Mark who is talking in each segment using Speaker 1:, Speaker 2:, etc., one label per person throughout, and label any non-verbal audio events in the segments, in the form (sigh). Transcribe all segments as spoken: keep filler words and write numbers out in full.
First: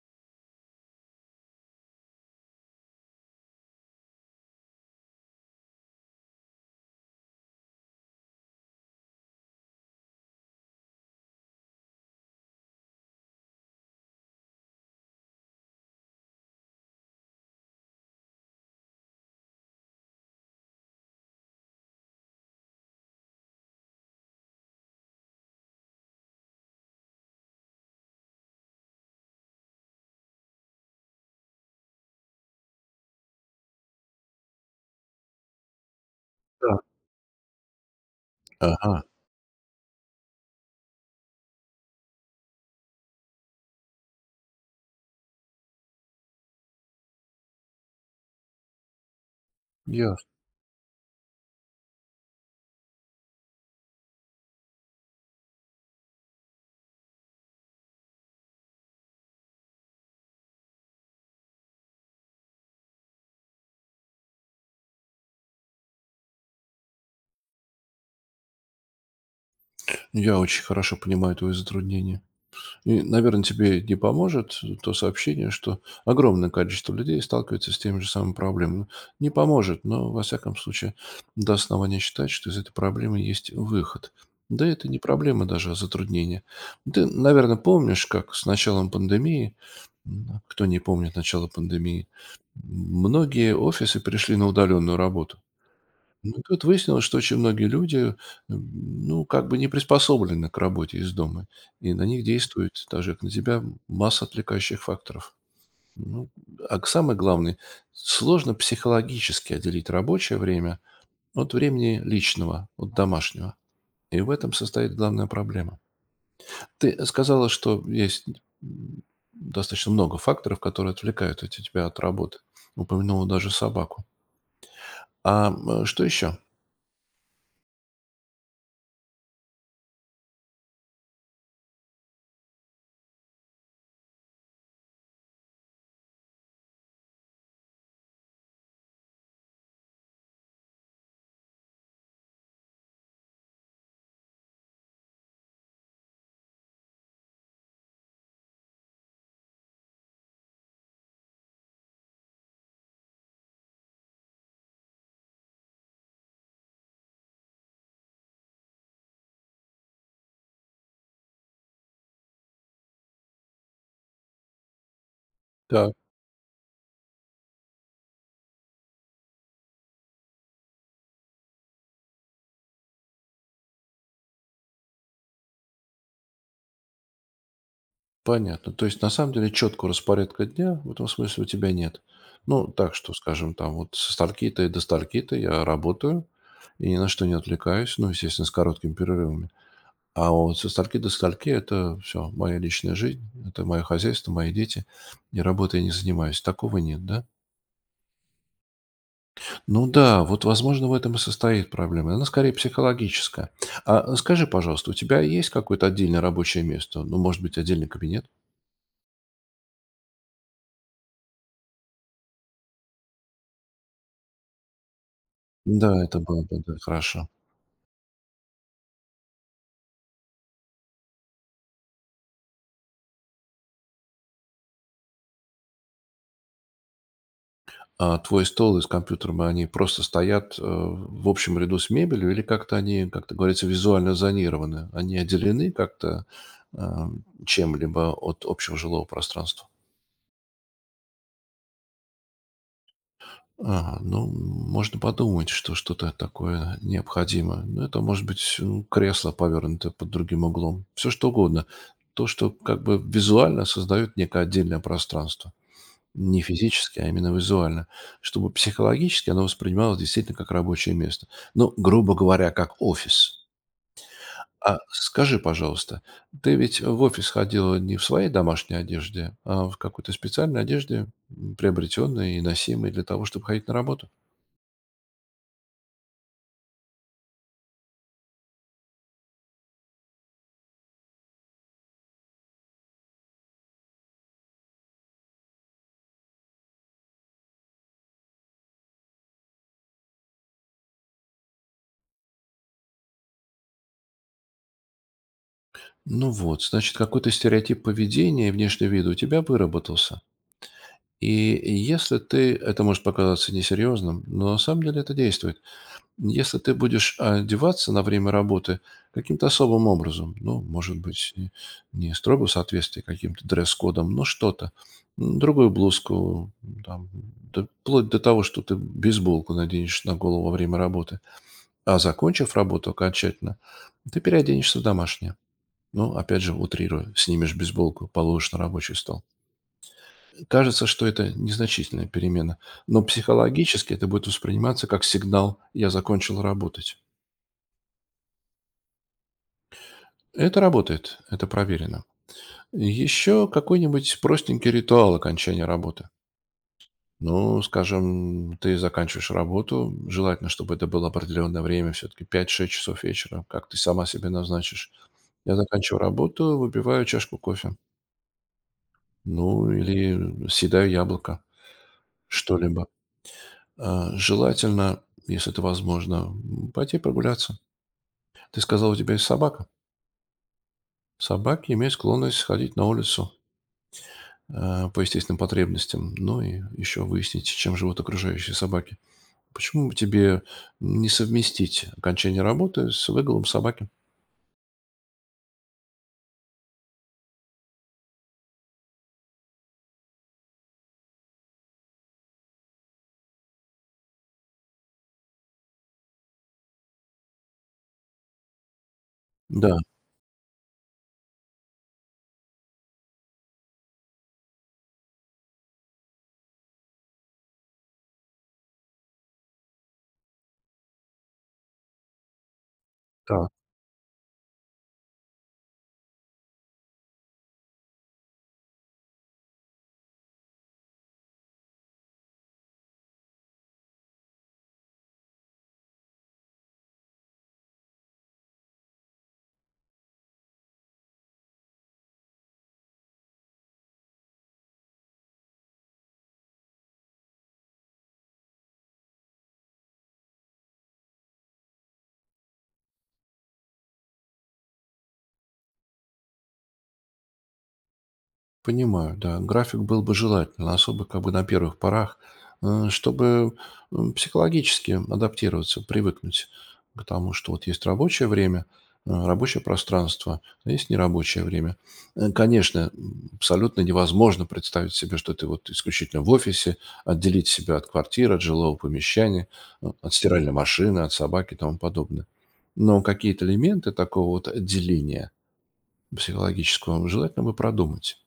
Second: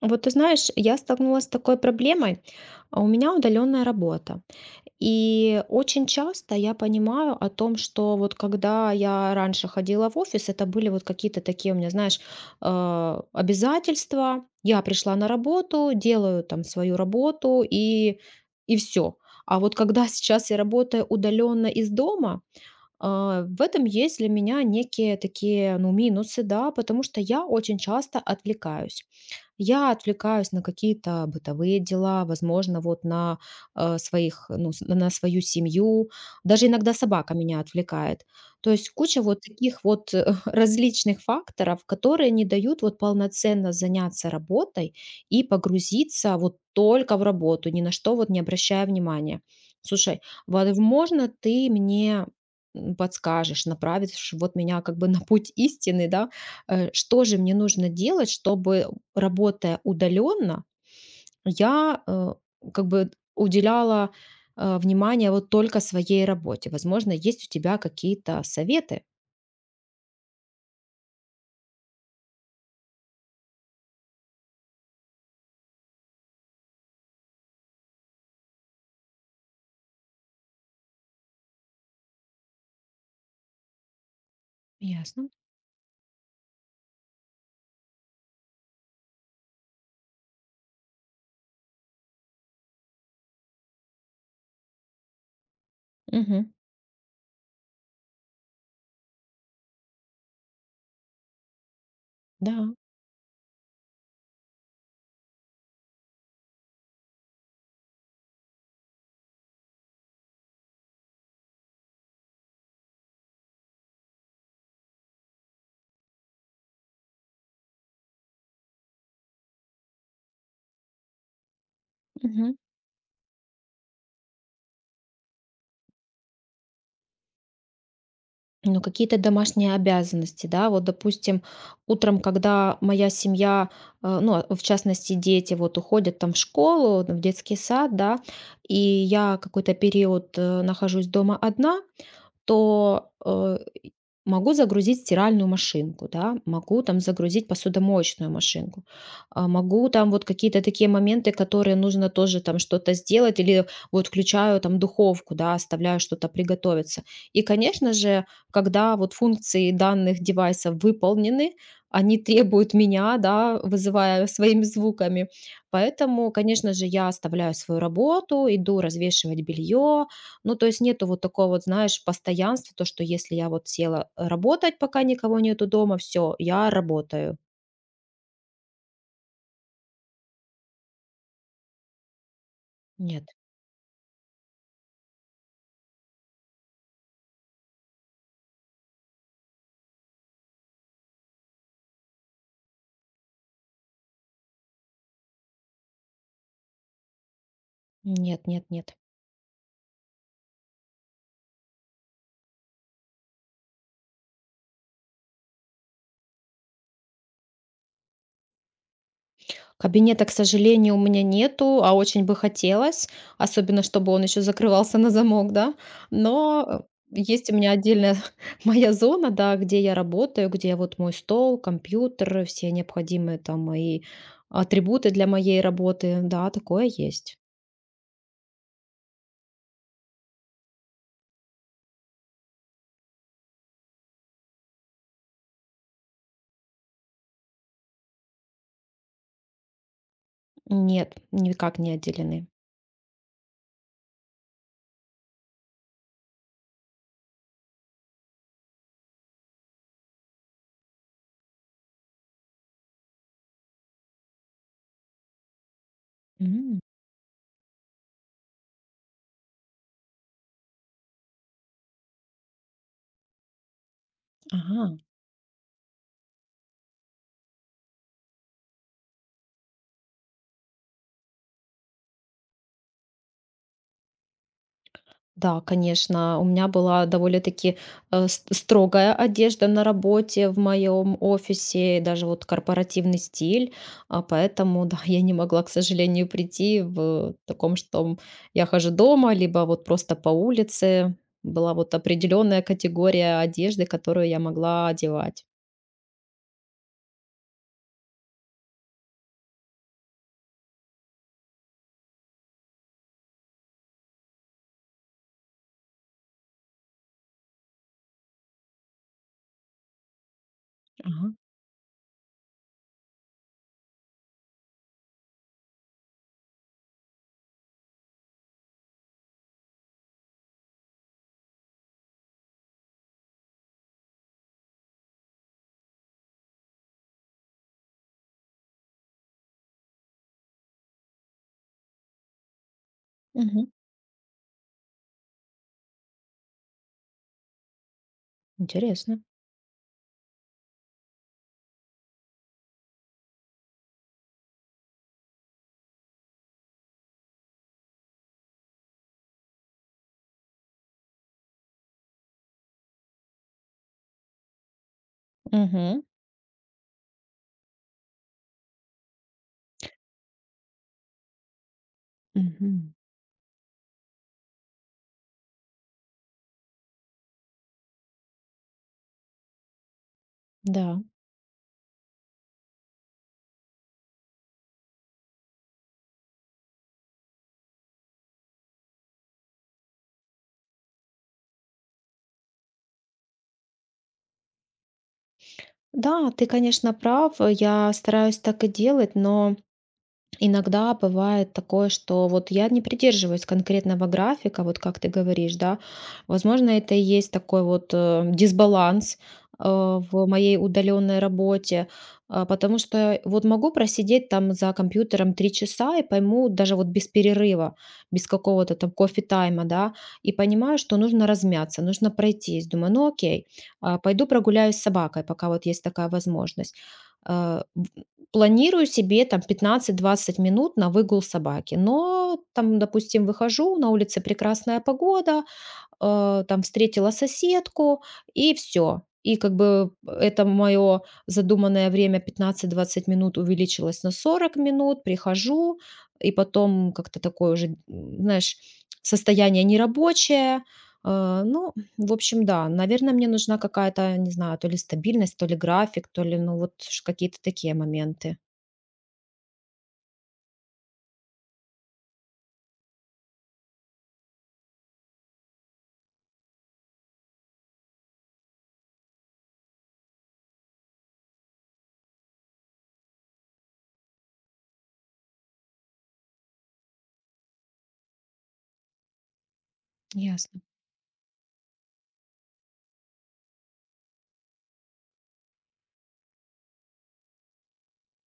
Speaker 1: Вот ты знаешь, я столкнулась с такой проблемой. А У меня удаленная работа. И очень часто я понимаю о том, что вот когда я раньше ходила в офис, это были вот какие-то такие у меня, знаешь, э, обязательства. Я пришла на работу, делаю там свою работу и, и все. А вот когда (laughs) сейчас я работаю удаленно из дома, а, в этом есть для меня некие такие, ну, минусы, да, потому что я очень часто отвлекаюсь. Я отвлекаюсь на какие-то бытовые дела, возможно, вот на э, своих, ну, с- на свою семью. Даже
Speaker 2: Да.
Speaker 1: иногда собака меня отвлекает. То есть
Speaker 2: Ага.
Speaker 1: куча вот таких вот э, (laughs) различных факторов, которые не дают вот полноценно заняться работой и погрузиться вот только в работу, ни на что вот не обращая внимания.
Speaker 2: Я,
Speaker 1: Слушай, возможно, ты мне м, подскажешь, направишь вот меня как бы на путь истины, да, э, что же мне нужно делать, чтобы, работая удаленно, я э, как бы уделяла э, внимание вот только своей работе. Возможно, есть у тебя какие-то советы?
Speaker 2: Я очень хорошо понимаю твои затруднения. И, наверное, тебе не поможет э, то сообщение, что огромное количество людей сталкивается с теми же самыми проблемами. Ну, не поможет, но, во всяком случае, до основания считать, что из этой проблемы есть выход. Да это не
Speaker 1: Ясно.
Speaker 2: проблема даже, а затруднение. Ты, наверное, помнишь, как с началом пандемии, м, кто не помнит начало пандемии, многие офисы перешли на удаленную работу. Ну,
Speaker 1: Мгм.
Speaker 2: тут выяснилось, что очень многие люди, м, ну, как бы не приспособлены к работе из дома, и на них
Speaker 1: Да.
Speaker 2: действует, даже как на тебя, масса отвлекающих факторов. Ну, а к- самое главное, сложно психологически отделить рабочее время от времени личного, от домашнего. И в этом состоит главная проблема. Ты сказала, что есть м, достаточно много факторов, которые отвлекают от тебя от работы.
Speaker 1: Мгм.
Speaker 2: Упомянула даже собаку. А м, что еще?
Speaker 1: Ну, какие-то домашние обязанности, да, вот, допустим, утром, когда моя семья, э, ну, а в частности, дети вот уходят там в школу, в детский сад, да, и я какой-то период э, нахожусь дома одна, то, э, могу загрузить стиральную машинку, да, могу там загрузить посудомоечную машинку, а, могу там вот какие-то такие моменты, которые нужно тоже там что-то сделать, или вот включаю там духовку, да, оставляю что-то приготовиться. И, конечно же, когда вот функции данных девайсов выполнены, они требуют меня, да, вызывая своими звуками. Поэтому, конечно же, я оставляю свою работу, иду развешивать белье. Ну, то есть нету вот такого вот, знаешь, постоянства, то, что если я вот села работать, пока никого нету дома, все, я работаю.
Speaker 2: Понятно. То есть, на самом деле, четкого распорядка дня в этом смысле у тебя нет. Ну, так что,
Speaker 1: Нет,
Speaker 2: скажем, там вот со стальки-то и до стальки-то я работаю и ни на что не отвлекаюсь, ну, естественно, с короткими перерывами. А вот со стальки до стальки — это все, моя личная жизнь, это мое хозяйство, мои дети, и работой я не занимаюсь. Такого нет, да?
Speaker 1: нет, нет, нет.
Speaker 2: Ну да, вот, возможно, в этом и состоит проблема. Она скорее психологическая. А скажи, пожалуйста, у тебя есть какое-то отдельное рабочее место? Ну, может быть, отдельный кабинет?
Speaker 1: Кабинета, к сожалению, у меня нету, а очень бы хотелось, особенно чтобы он еще закрывался на замок, да.
Speaker 2: Да, это было бы,
Speaker 1: Но
Speaker 2: да,
Speaker 1: э,
Speaker 2: хорошо.
Speaker 1: есть у меня отдельная (laughs) моя зона, да, где я работаю, где вот мой стол, компьютер, все необходимые там мои атрибуты для моей работы, да, такое есть.
Speaker 2: А твой стол и с компьютером, они просто стоят, э, в общем ряду с мебелью или как-то они, как это говорится, визуально зонированы? Они отделены как-то, а, чем-либо от общего жилого пространства?
Speaker 1: Нет, никак не отделены.
Speaker 2: Ага, ну, можно подумать, что что-то такое необходимо. Ну, это может быть, ну, кресло, повернутое под другим углом. Все что угодно. То, что как бы визуально создает некое отдельное пространство. Не
Speaker 1: М.
Speaker 2: физически, а именно визуально, чтобы психологически оно воспринималось действительно как рабочее место. Ну, грубо говоря, как офис. А
Speaker 1: Ага.
Speaker 2: скажи, пожалуйста, ты ведь в офис ходила не в своей домашней одежде, а в какой-то специальной одежде, м, приобретенной и носимой для того, чтобы ходить на работу?
Speaker 1: Да, конечно, у меня была довольно-таки э, с- строгая одежда на работе в моем офисе, даже вот корпоративный стиль, а поэтому, да, (laughs) я не могла, к сожалению, прийти в таком, что я хожу дома, либо вот просто по улице. Была вот определенная категория одежды, которую я могла одевать.
Speaker 2: Ну вот, значит, какой-то стереотип поведения и внешнего вида у тебя выработался. И если ты, это может показаться несерьезным, но на самом деле это действует. Если ты будешь одеваться на время работы каким-то особым образом, ну, может
Speaker 1: Ага.
Speaker 2: быть, не не строго в соответствии каким-то дресс-кодом, но что-то, м, другую блузку, там, да вплоть до того, что ты бейсболку наденешь на голову во время работы, а закончив работу окончательно, ты переоденешься в домашнее. Ну, опять же, утрирую, снимешь бейсболку, положишь на рабочий стол. Кажется, что это незначительная перемена, но
Speaker 1: Мгм.
Speaker 2: психологически это будет восприниматься как сигнал «я закончил работать».
Speaker 1: Интересно.
Speaker 2: Это работает, это проверено. Еще какой-нибудь простенький ритуал окончания работы. Ну, скажем, ты заканчиваешь работу, желательно, чтобы это было определенное время, все-таки пять-шесть часов вечера, как ты сама себе назначишь. Я заканчиваю
Speaker 1: Мгм.
Speaker 2: работу, выпиваю чашку кофе. Ну, или съедаю яблоко, что-либо.
Speaker 1: Мгм.
Speaker 2: А, Желательно, если это возможно, м, пойти прогуляться. Ты сказал, у тебя есть собака.
Speaker 1: Да.
Speaker 2: Собаки имеют склонность ходить на улицу, а, по естественным потребностям, ну и еще выяснить, чем живут окружающие собаки. Почему бы тебе не совместить окончание работы с выголом собаки?
Speaker 1: Да, ты, конечно, прав. Я стараюсь так и делать, но иногда бывает такое, что вот я не придерживаюсь конкретного графика, вот как ты говоришь, да. Возможно, это и есть такой вот э, дисбаланс э,
Speaker 2: Да,
Speaker 1: в моей удаленной работе, а, потому что вот могу просидеть там за компьютером три часа и пойму даже вот без перерыва, без какого-то там кофе-тайма, да, и понимаю, что нужно размяться, нужно пройтись. Думаю, ну окей,
Speaker 2: да.
Speaker 1: а, пойду прогуляюсь с собакой, пока вот есть такая возможность. Э, Планирую себе там пятнадцать двадцать минут на выгул собаки. Но там, допустим, выхожу, на улице прекрасная погода, э, там встретила соседку, и все. И как бы это мое задуманное время пятнадцать двадцать минут увеличилось на сорок минут, прихожу, и потом как-то такое уже, м, знаешь, состояние нерабочее. Э, Ну, в общем, да, наверное, мне нужна какая-то, не знаю, то ли стабильность, то ли график, то ли, ну, вот ш- какие-то такие моменты.
Speaker 2: Понимаю, да. График был бы желательно, особо как бы на первых порах, э, чтобы м, психологически адаптироваться, привыкнуть к тому, что вот есть рабочее время, э, рабочее пространство, а есть нерабочее время. Э, Конечно, м, абсолютно невозможно представить себе, что ты вот исключительно в офисе, отделить себя от квартиры, от жилого помещения, ну, от стиральной
Speaker 1: Ясно.
Speaker 2: машины, от собаки и тому подобное. Но какие-то элементы такого вот отделения психологического желательно бы продумать.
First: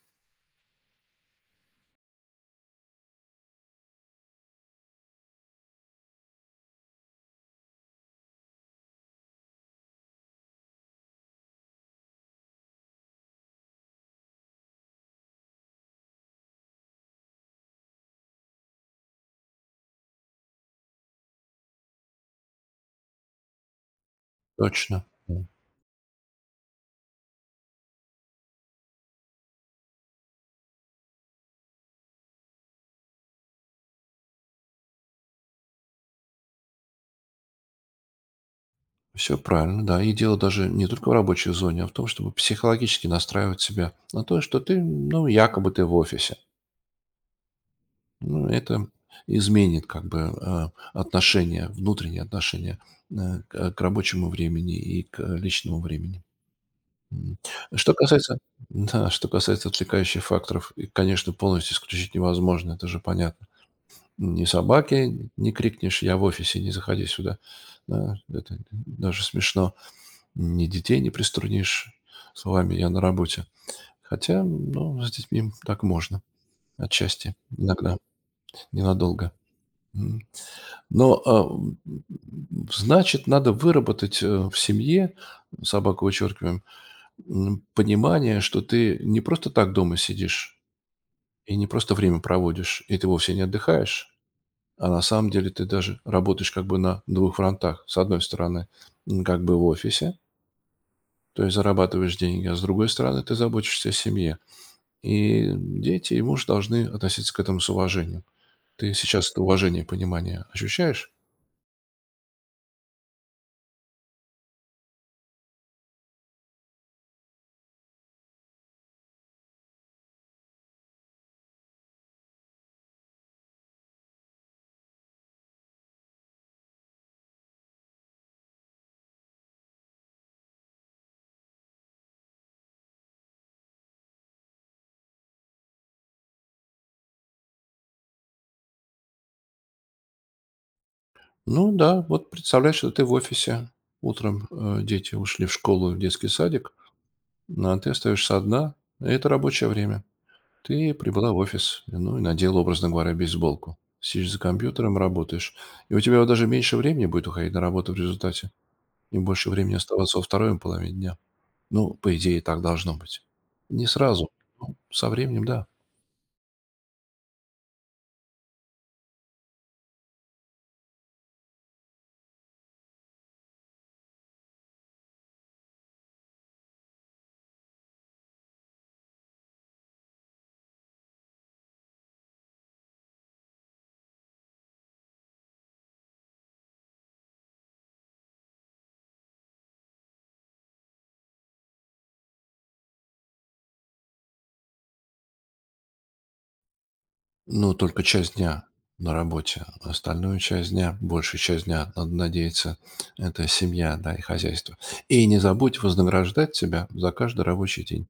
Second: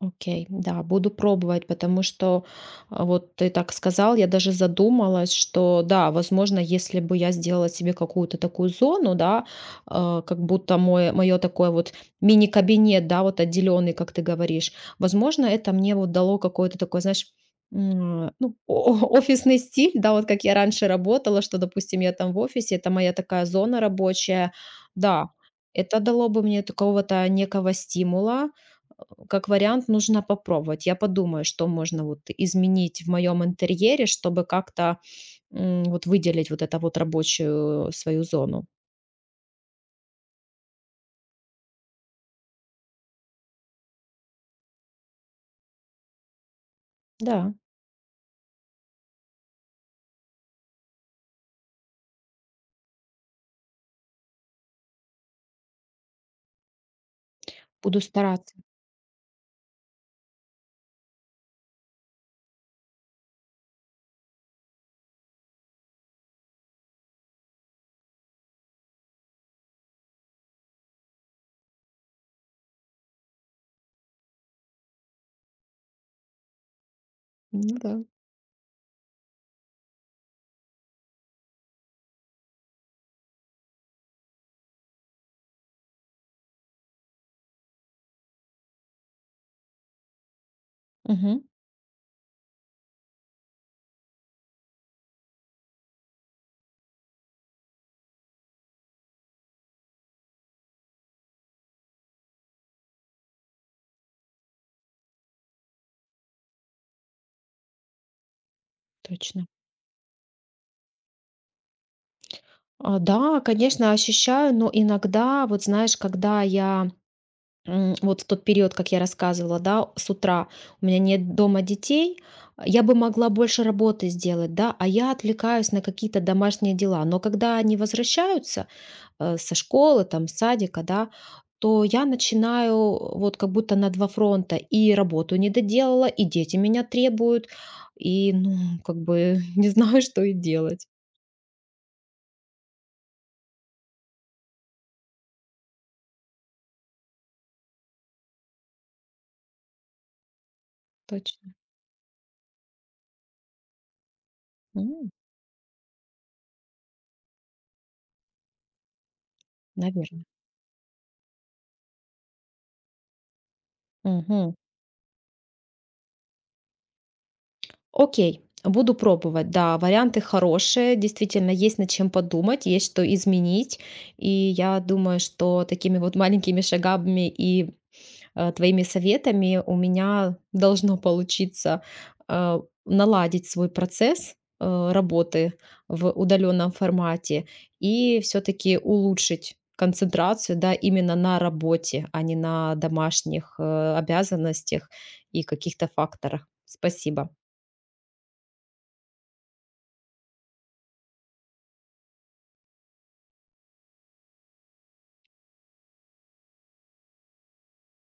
Speaker 1: Окей, да, буду пробовать, потому что, а, вот ты так сказал, я даже задумалась, что да, возможно, если бы я сделала себе какую-то такую зону, да, а, как будто мое, мое такое вот мини-кабинет, да, вот отделенный, как ты говоришь, возможно, это мне вот дало какой-то такой, знаешь, м, а, ну, о- (laughs) о- офисный стиль, да, вот как я раньше работала, что, допустим, я там в офисе, это моя такая зона рабочая,
Speaker 2: Точно,
Speaker 1: да,
Speaker 2: все
Speaker 1: это дало бы мне такого-то некого стимула. Как вариант, нужно попробовать. Я подумаю, что можно вот изменить в моем интерьере, чтобы как-то, м, вот выделить вот это вот рабочую свою зону.
Speaker 2: правильно, да. И дело даже не только в рабочей зоне, а в том, чтобы психологически настраивать себя на то, что ты, ну, якобы ты в офисе.
Speaker 1: Да,
Speaker 2: Ну, это изменит как бы, э, отношение, внутренние отношения, э, к э, к рабочему времени и к личному времени. М. Что
Speaker 1: буду
Speaker 2: касается
Speaker 1: стараться.
Speaker 2: (laughs) да, что касается отвлекающих факторов, их, конечно, полностью исключить невозможно, это же понятно. Ни собаки не крикнешь: «Я в офисе, не заходи сюда». Да, это даже смешно. Ни детей не приструнишь словами «я на работе». Хотя, ну, с детьми так можно отчасти,
Speaker 1: Ну да.
Speaker 2: иногда, ненадолго. М. Но, а, м, м, значит, надо выработать, э, в семье, собаку вычеркиваем, м, понимание, что ты не просто так дома сидишь
Speaker 1: Мгм.
Speaker 2: и не просто время проводишь, и ты вовсе не отдыхаешь, а на самом деле ты даже работаешь как бы на двух фронтах. С одной стороны, м, как бы в офисе, то есть зарабатываешь деньги, а с другой стороны ты заботишься о семье. И дети, и муж должны относиться к этому с уважением. Ты сейчас это
Speaker 1: Точно.
Speaker 2: уважение и понимание ощущаешь?
Speaker 1: А, да, конечно, ощущаю, но иногда, вот знаешь, когда я, м, вот в тот период, как я рассказывала, да, с утра у меня нет дома детей, а, я бы могла больше работы сделать, да, а я отвлекаюсь на какие-то домашние дела. Но когда они возвращаются, э, со школы, там, с садика, да, то я начинаю э, вот как будто на два фронта. И работу не доделала, и дети меня требуют, и, ну, как бы (laughs) не знаю, что и делать.
Speaker 2: Ну да, вот представляешь, что ты в офисе. Утром э, дети ушли в школу, в детский садик, а ты остаешься одна, и это рабочее время. Ты прибыла в
Speaker 1: Точно.
Speaker 2: офис, ну и надела, образно говоря, бейсболку. Сидишь за компьютером, работаешь. И у тебя вот даже меньше времени будет уходить на работу в результате. И больше времени оставаться во
Speaker 1: Наверное.
Speaker 2: второй половине дня. Ну, по идее, так должно быть. Не сразу,
Speaker 1: Мгм.
Speaker 2: ну, со временем, да.
Speaker 1: Окей, буду пробовать. Да, варианты хорошие, действительно, есть над чем подумать, есть что изменить. И я думаю, что такими вот маленькими шагами и э, твоими советами у меня должно получиться, а, наладить свой процесс э, работы в удаленном формате и все-таки улучшить концентрацию, да, именно на работе, а не на домашних, э, обязанностях и каких-то факторах. Спасибо.
Speaker 2: Но только часть дня на работе. Остальную часть дня, большую часть дня, надо надеяться, это семья, да, и хозяйство. И не забудь вознаграждать себя за каждый рабочий день.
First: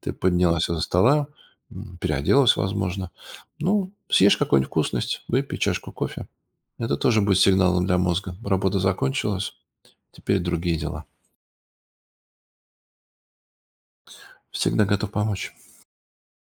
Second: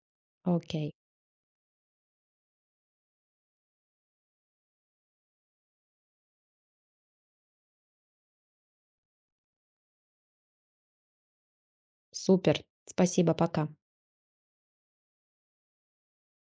Speaker 2: Ты поднялась из-за
Speaker 1: Окей.
Speaker 2: стола, м, переоделась, возможно. Ну, съешь какую-нибудь вкусность, выпей чашку кофе. Это тоже будет сигналом для мозга. Работа закончилась, теперь другие дела.
Speaker 1: Супер. Спасибо. Пока.
Speaker 2: Всегда готов помочь.